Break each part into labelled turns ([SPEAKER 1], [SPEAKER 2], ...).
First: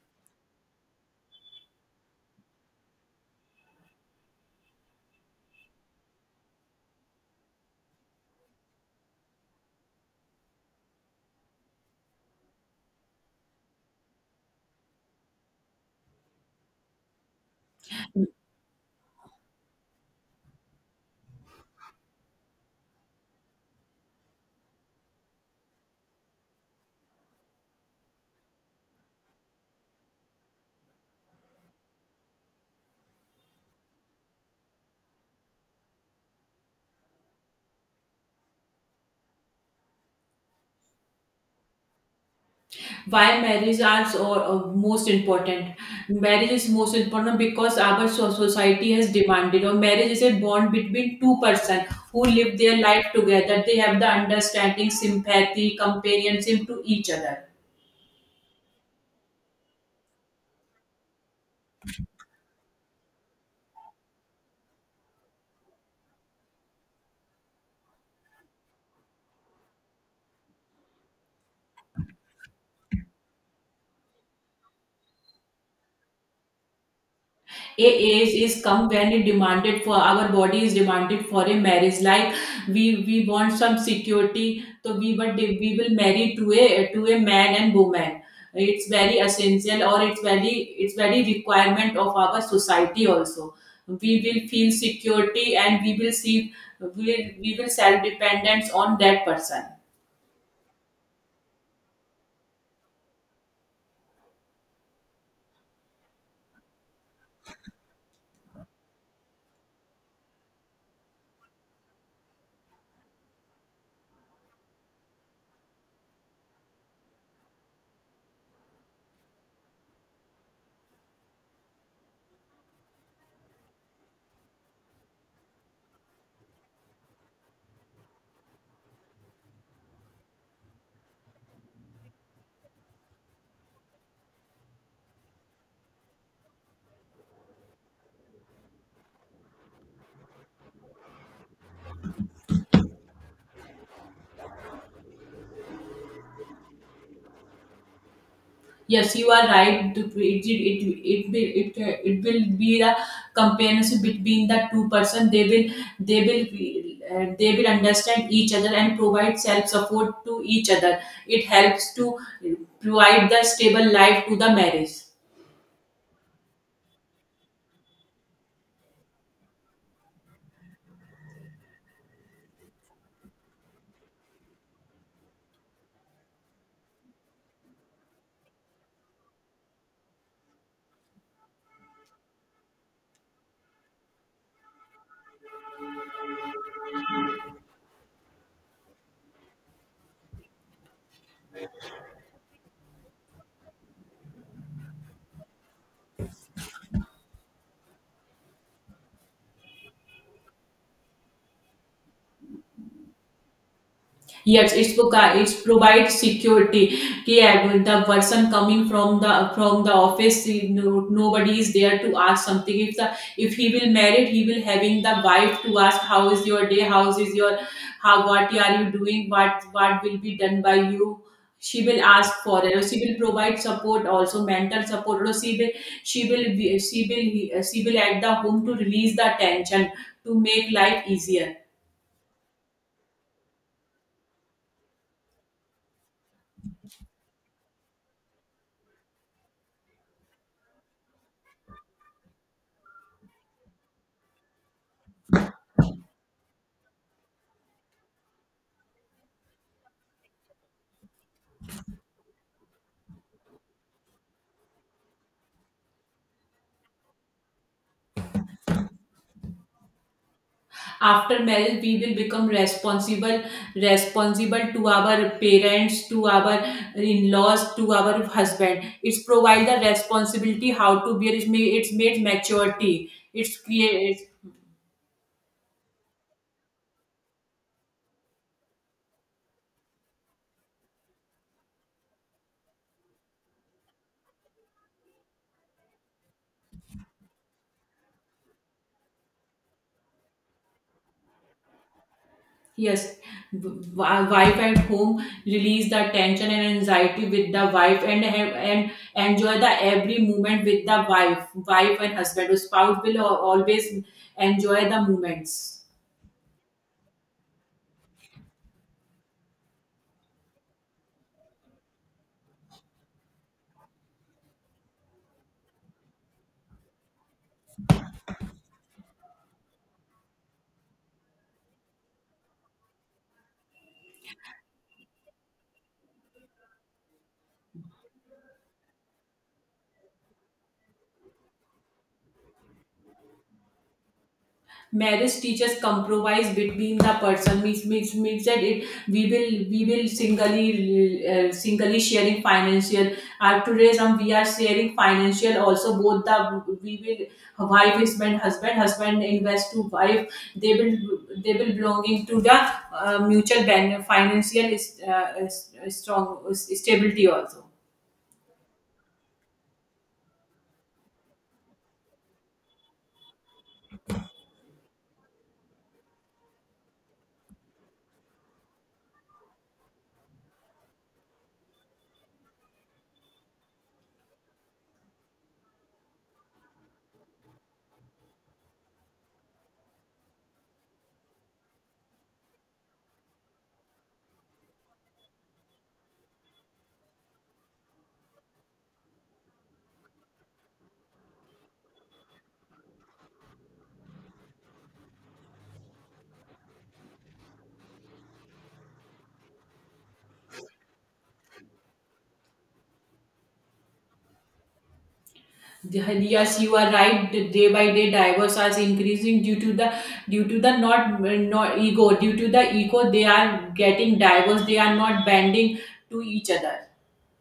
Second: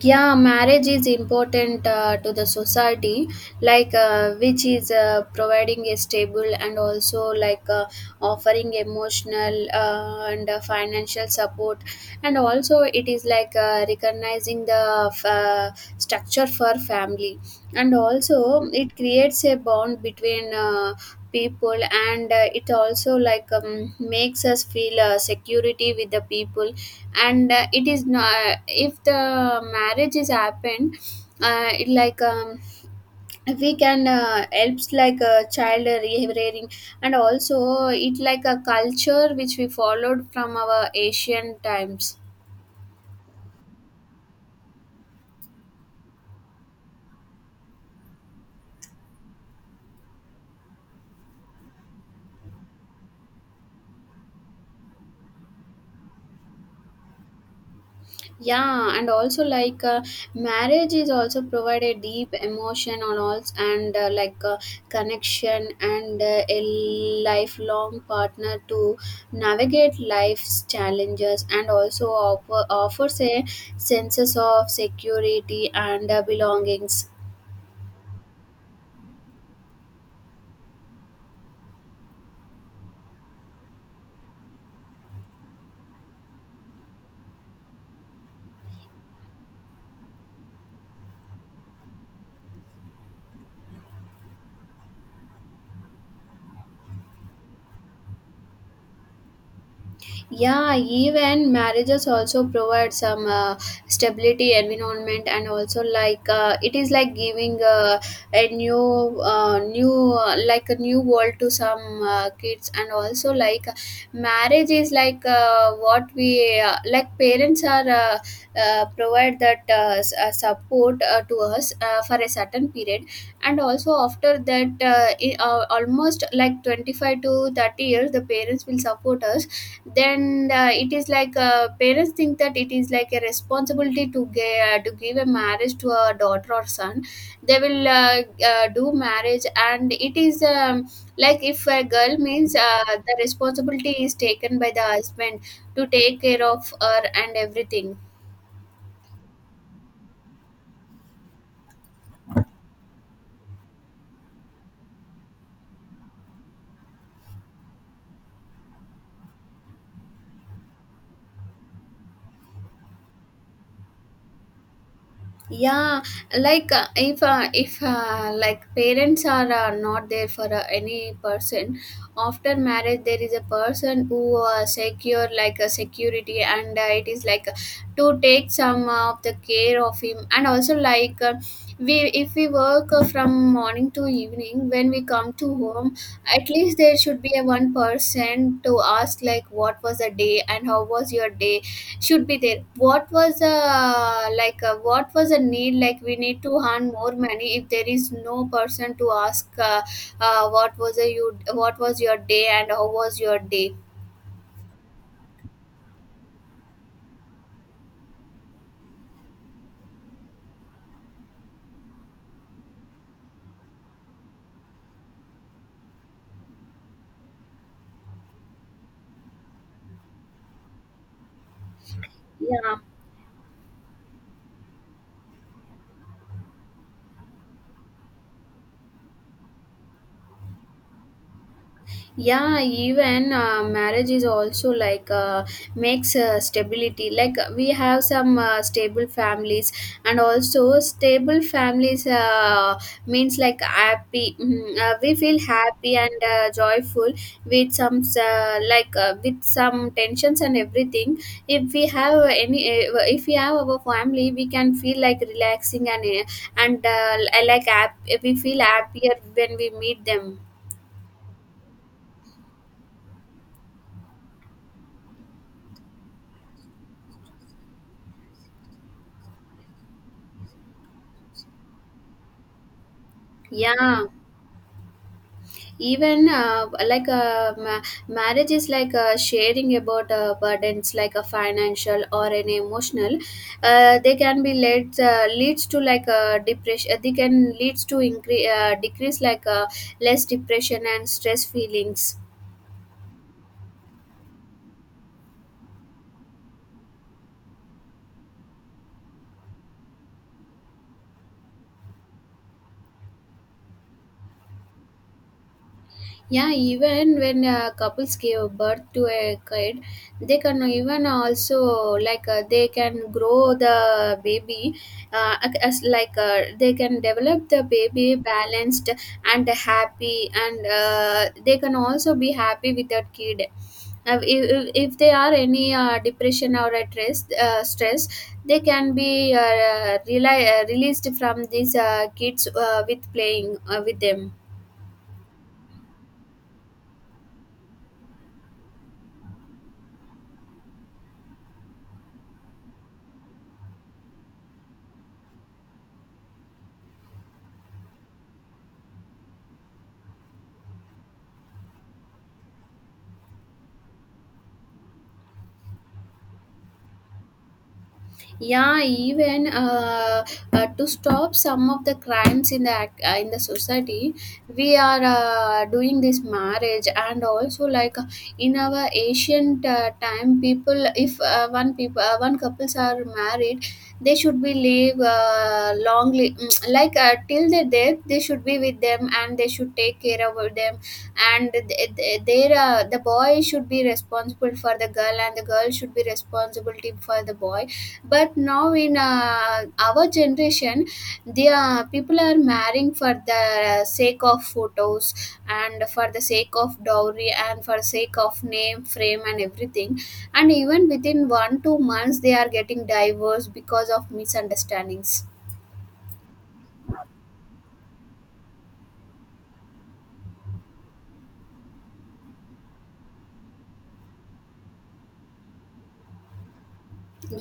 [SPEAKER 1] Yeah, marriage is important to the society. Like, which is providing a stable, and also like, offering emotional and financial support, and also it is like, recognizing the, structure for family. And also it creates a bond between people. And it also, like, makes us feel security with the people. And it is not if the marriage is happened, it like, we can helps like a child rearing, and also it like a culture which we followed from our Asian times.
[SPEAKER 2] Why marriage are so, most important? Marriage is most important because our society has demanded, or marriage is a bond between two persons who live their life together. They have the understanding, sympathy, companionship to each other.
[SPEAKER 1] Yeah, and also like, marriage is also provide a deep emotion on all, and like, connection, and a lifelong partner to navigate life's challenges, and also offers a senses of security and belongings.
[SPEAKER 2] A age is come when it demanded, for our body is demanded for a marriage, like we want some security, so we, but we will marry to a, to a man and woman. It's very essential, or it's very, it's very requirement of our society also. We will feel security and we will see, we will self dependence on that person.
[SPEAKER 1] Yeah, even marriages also provide some stability environment, and also like, it is like giving a new, like a new world to some kids, and also like marriage is like, what we, like parents are, provide that, support to us for a certain period, and also after that almost like 25 to 30 years the parents will support us. Then it is like, parents think that it is like a responsibility to give a marriage to a daughter or son. They will do marriage, and it is, like if a girl means, the responsibility is taken by the husband to take care of her and everything.
[SPEAKER 2] Yes, you are right. It will be the companionship between the two person. They will, they will understand each other and provide self support to each other. It helps to provide the stable life to the marriage.
[SPEAKER 1] Yeah, like, if like parents are not there for any person, after marriage there is a person who secure like a security, and it is like, to take some of the care of him, and also like, we if we work from morning to evening, when we come to home at least there should be a one person to ask like what was the day and how was your day, should be there. What was a, like, what was a need, like we need to earn more money if there is no person to ask, what was your day and how was your day?
[SPEAKER 2] Yes, it's provides security. Yeah, when the person coming from the office, you, nobody is there to ask something. If the, if he will married, he will having the wife to ask how is your day, how is your, how, what are you doing, what will be done by you. She will ask for
[SPEAKER 1] Yeah.
[SPEAKER 2] it. She will provide support, also mental support. Also, she will be, she will at the home to release the tension, to make life easier.
[SPEAKER 1] Yeah, even marriage is also like, makes stability, like we have some stable families, and also stable families, means like happy, we feel happy and joyful, with some, like, with some tensions and everything. If we have any uh, if we have our family, we can feel like relaxing, and and uh, like hap- we feel happier when we meet them.
[SPEAKER 2] After marriage we will become responsible, responsible to our parents, to our in-laws, to our husband. It's provide the responsibility how to bear. It's made maturity, it's
[SPEAKER 1] Yeah,
[SPEAKER 2] create.
[SPEAKER 1] even like, marriage is like, sharing about burdens, like a financial or an emotional, they can be led leads to like a depression, they can leads to increase decrease, like, less depression and stress feelings.
[SPEAKER 2] Yes, wife at home release the tension and anxiety with the wife, and enjoy the every moment with the wife, wife and husband. The spouse will always enjoy the moments.
[SPEAKER 1] Yeah, even when couples give birth to a kid, they can even also like, they can grow the baby, uh, as like, they can develop the baby balanced and happy, and they can also be happy with that kid. If they are any depression or a stress, they can be, released from these kids with playing with them.
[SPEAKER 2] Marriage teaches compromise between the person, means means that it, we will singly, singly sharing financial, today some we are sharing financial also, both, the we will, wife is, when husband invest to wife, they will, they will belonging to the, mutual financial is, strong stability also.
[SPEAKER 1] Yeah, even to stop some of the crimes in the society, we are doing this marriage, and also like in our ancient time people, if one couples are married, they should be live long. Like, till their death they should be with them, and they should take care of them, and they the boy should be responsible for the girl, and the girl should be responsible for the boy. But now in our generation, the people are marrying for the sake of photos, and for the sake of dowry, and for sake of name frame and everything, and even within 1 2 months they are getting divorced because of misunderstandings.
[SPEAKER 2] Yes, you are right. The, day by day, divorce are increasing due to the, due to the, not ego. Due to the ego, they are getting diverse. They are not bending to each other.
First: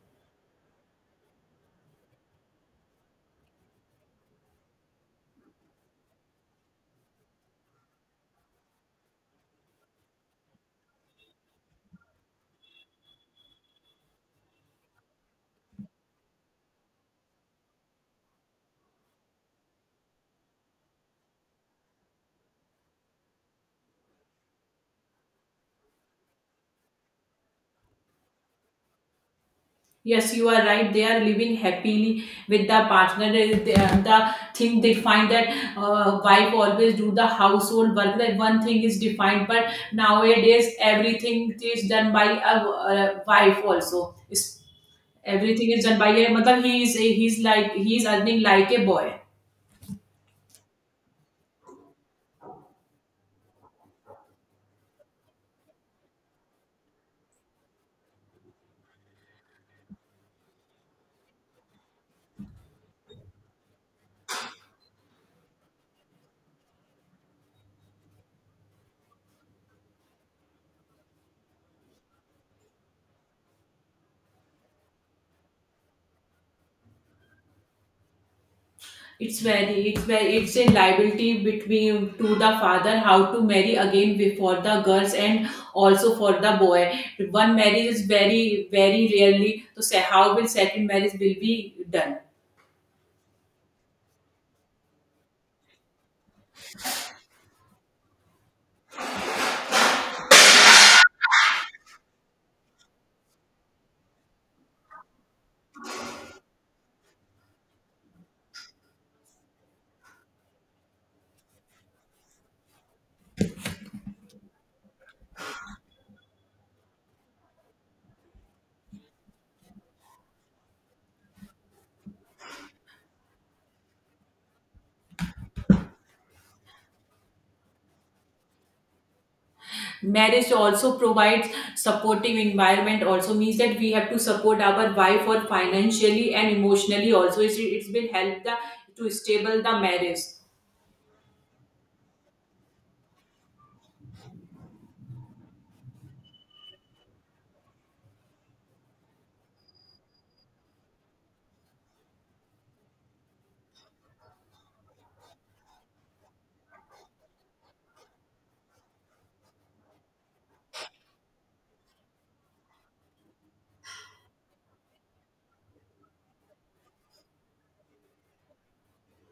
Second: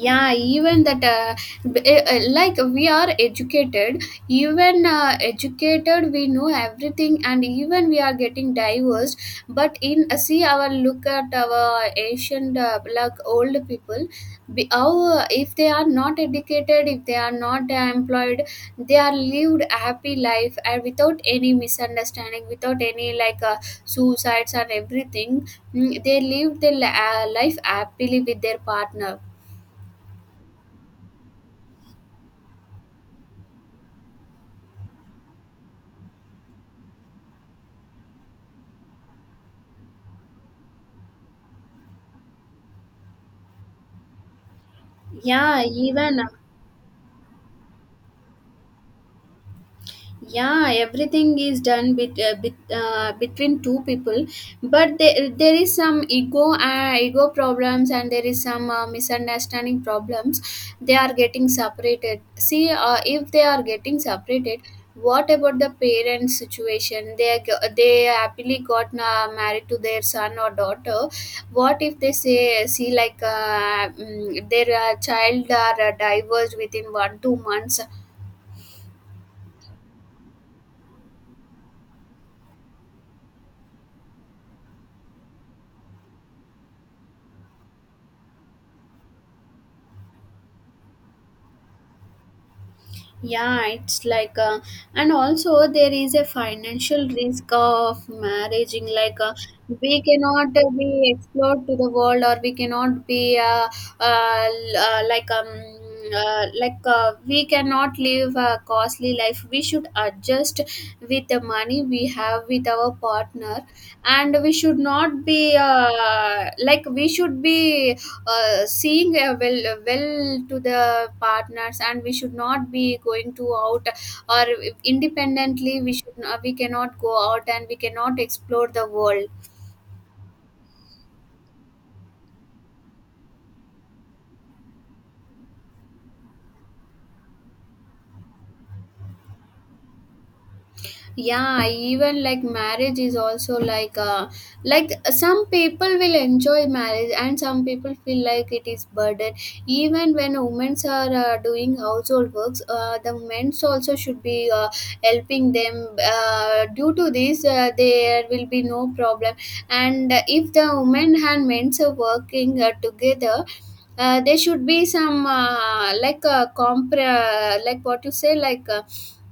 [SPEAKER 1] Yeah, even that, like we are educated, even educated we know everything, and even we are getting divorced. But in, see our, look at our ancient like old people, if they are not educated, if they are not employed, they are lived a happy life, and without any misunderstanding, without any like, suicides and everything. Mm, they lived their life happily with their partner.
[SPEAKER 2] Yes, you are right. They are living happily with the partner. The thing they find that, wife always do the household work. That one thing is defined, but nowadays everything is done by a, uh, wife also. It's,
[SPEAKER 1] Yeah,
[SPEAKER 2] everything is done by
[SPEAKER 1] even,
[SPEAKER 2] a mother. He is, he is earning like a boy.
[SPEAKER 1] yeah, everything is done between two people, but there is some ego problems, and there is some misunderstanding problems, they are getting separated. See, if they are getting separated, what about the parents situation? They happily got married to their son or daughter. What if they say, see, like, their child are divorced within 1 2 months?
[SPEAKER 2] It's very it's a liability between to the father, how to marry again for the girls and also for the boy. One marriage is very rarely to say how will second marriage will be done.
[SPEAKER 1] Yeah, it's like, and also there is a financial risk of marrying, like, we cannot be explored to the world, or we cannot be, like, like, we cannot live a costly life, we should adjust with the money we have with our partner, and we should not be, like we should be seeing well, well to the partners, and we should not be going to out, or independently, we should not, we cannot go out, and we cannot explore the world.
[SPEAKER 2] Marriage also provides supportive environment also, means that we have to support our wife, or financially and emotionally also. It's will help the, to stable the marriage
[SPEAKER 1] Yeah, even like marriage is also like, like some people will enjoy marriage, and some people feel like it is burden. Even when women are doing household works, the men's also should be helping them, due to this there will be no problem. And if the women and men's are working together, there should be some, like, like what you say, like, uh,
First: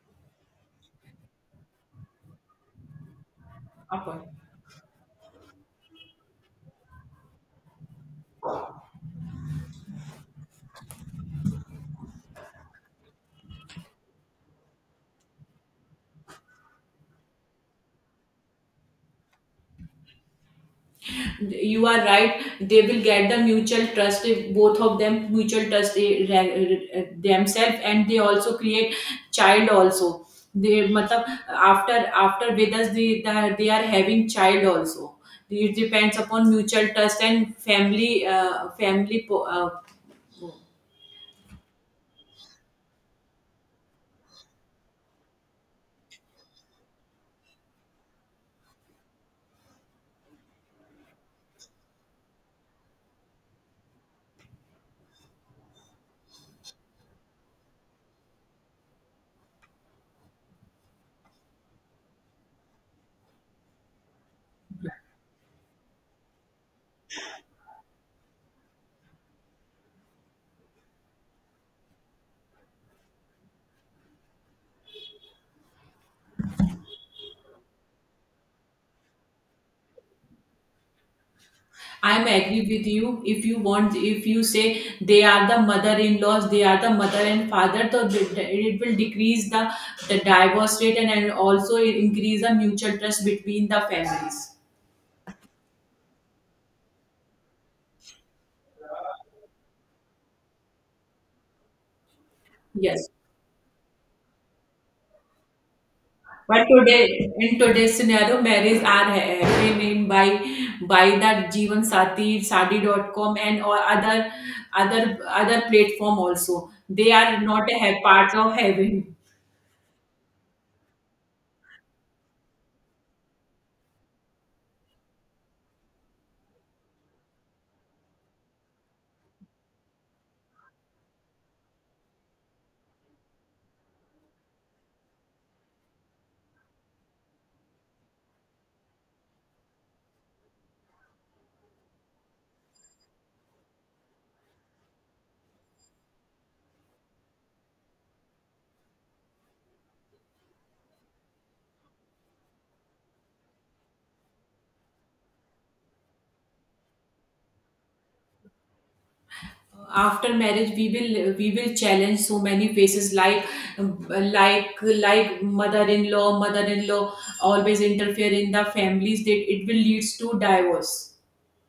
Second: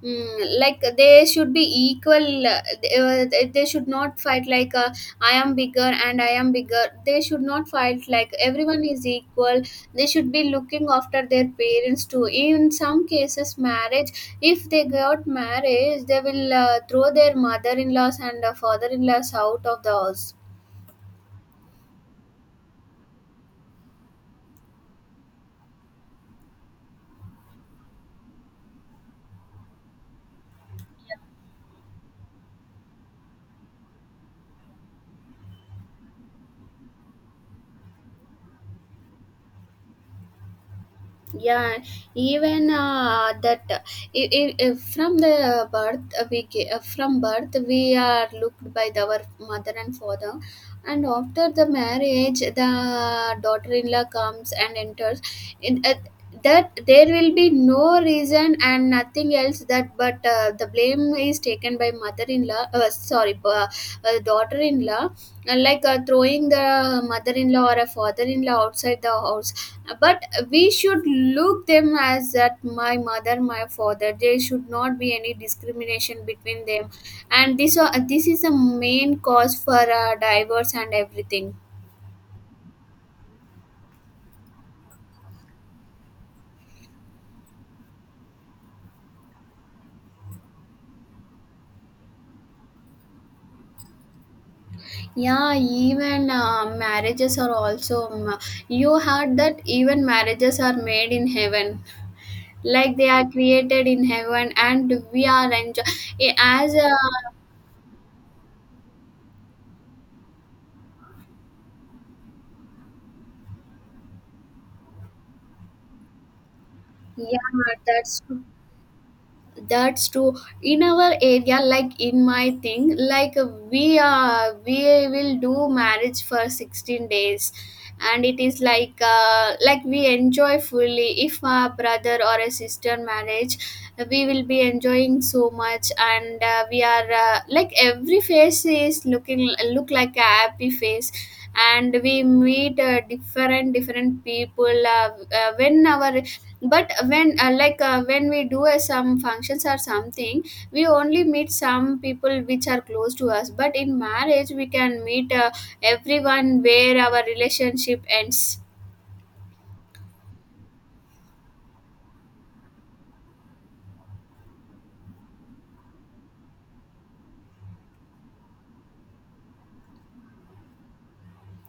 [SPEAKER 1] mm, like they should be equal, they should not
[SPEAKER 2] upon.
[SPEAKER 1] fight, like, I am bigger and I am bigger, they should not fight, like everyone is equal. They should be looking after their parents too. In some cases marriage, if they got marriage, they will throw their mother-in-laws and father-in-laws out of the house.
[SPEAKER 2] You are right, they will get the mutual trust. If both of them mutual trust, themselves, and they also create child also. They matlab, after with us, they, they are having child also. It depends upon mutual trust and family, family
[SPEAKER 1] Yeah, even that, from the birth, from birth we are looked by our mother and father. And after the marriage the daughter-in-law comes and enters in, that there will be no reason and nothing else that, but the blame is taken by mother-in-law, sorry, daughter-in-law, like, throwing the mother-in-law or a father-in-law outside the house. But we should look them as that my mother, my father, there should not be any discrimination between them. And this is the main cause for divorce and everything.
[SPEAKER 2] I'm agree with you. If you want, if you say they are the mother-in-laws, they are the mother and father, so it will decrease the divorce rate, and also increase the mutual trust between the families.
[SPEAKER 1] Yeah, even marriages are also, you heard that even marriages are made in heaven, like they
[SPEAKER 2] Yes.
[SPEAKER 1] are created in heaven and we are enjoy
[SPEAKER 2] But
[SPEAKER 1] as a.
[SPEAKER 2] today, in today's scenario, marriage are happening by the Jeevan Sati, Sadi.com and, or other, other platform also. They
[SPEAKER 1] Yeah,
[SPEAKER 2] are not a
[SPEAKER 1] that's
[SPEAKER 2] part
[SPEAKER 1] true.
[SPEAKER 2] of heaven.
[SPEAKER 1] That's true. In our area, like in my thing, like we will do marriage for 16 days, and it is like, like we enjoy fully. If a brother or a sister marriage, we will be enjoying so much, and we are, like every face is looking look like a happy face. And we meet different different people, when our, but when, like, when we do some functions or something, we only meet some people which are close to us, but in marriage we can meet everyone where our relationship ends.
[SPEAKER 2] After marriage we will challenge so many faces, like, like mother-in-law, mother-in-law always interfere in the families, that it will leads to divorce.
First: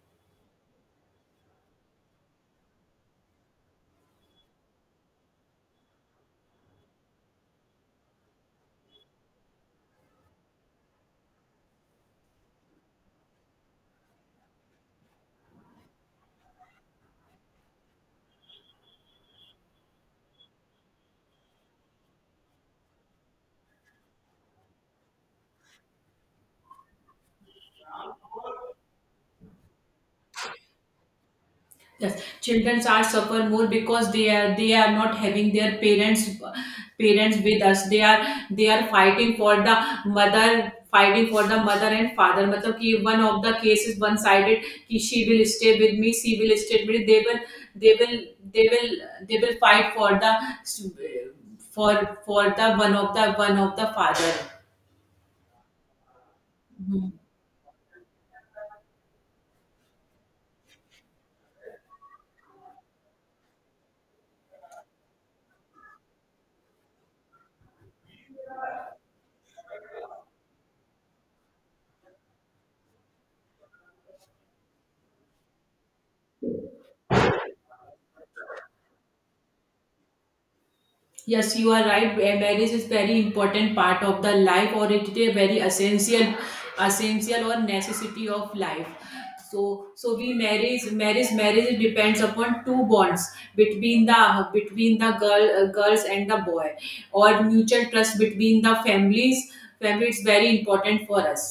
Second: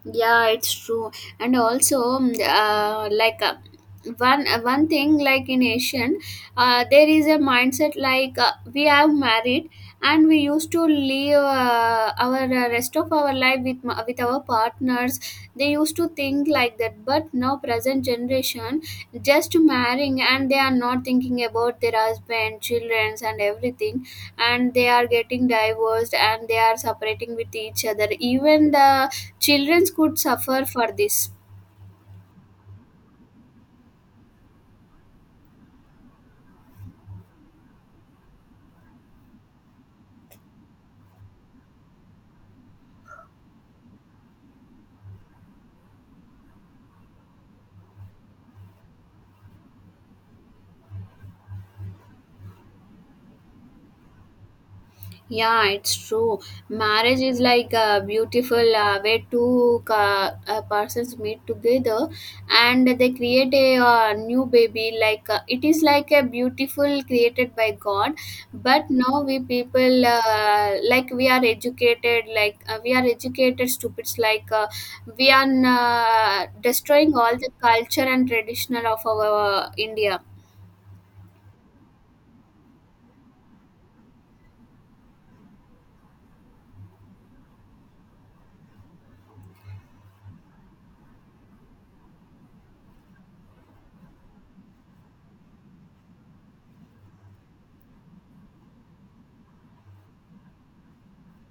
[SPEAKER 1] Yeah, it's true. And also, like, one thing, like in Asian, there is a mindset, like, we have married, and we used to live our rest of our life with our partners. They used to think like that, but now present generation just marrying, and they are not thinking about their husband, childrens, and everything, and they are getting divorced, and they are separating with each other, even the children could suffer for this.
[SPEAKER 2] Yes, children are suffer more because they are not having their parents, parents with us. They are, they are fighting for the mother, fighting for the mother and father. मतलब कि one of the cases, one sided, कि she will stay with me, she will stay with me. They will they will they will, they will fight for the, for for the one of the, one of the father.
[SPEAKER 1] Yeah, it's true. Marriage is like a beautiful way two persons meet together, and they create a new baby. Like, it is like a beautiful created by God. But now we people, like we are educated, like, we are educated stupids. Like, we are destroying all the culture and traditional of our India.
[SPEAKER 2] Yes, you are right. Eh, marriage is very important part of the life, or it is a very essential, essential or necessity of life. So, so we marriage depends upon two bonds between the, between the girl, girls and the boy, or mutual trust between the families. Family is very important for us.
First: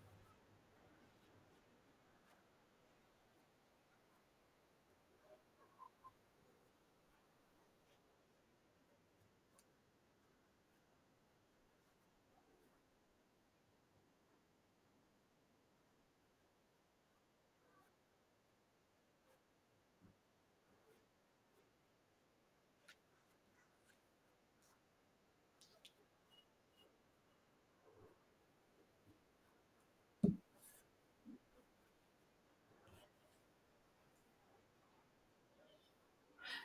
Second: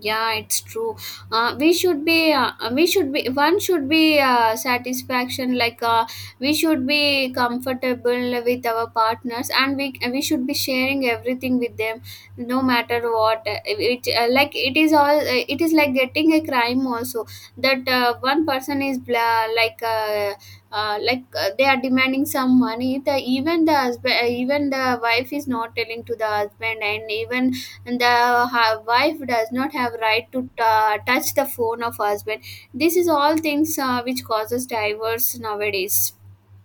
[SPEAKER 1] Yeah, it's true. We should be One should be satisfaction, like, we should be comfortable with our partners, and we should be sharing everything with them, no matter what. It Like it is all, it is like getting a crime also, that one person is, like, like, they are demanding some money, the even the husband, even the wife is not telling to the husband and even, and the wife does not have right to ta touch the phone of husband. This is all things which causes divorce nowadays.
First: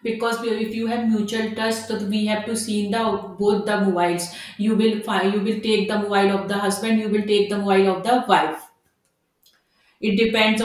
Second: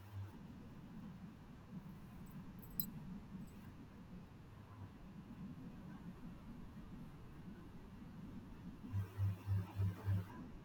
[SPEAKER 2] Because if you have mutual trust, so we have to see the, both the mobiles. You will find, you will take the mobile of the husband, you will take the mobile of the wife. It depends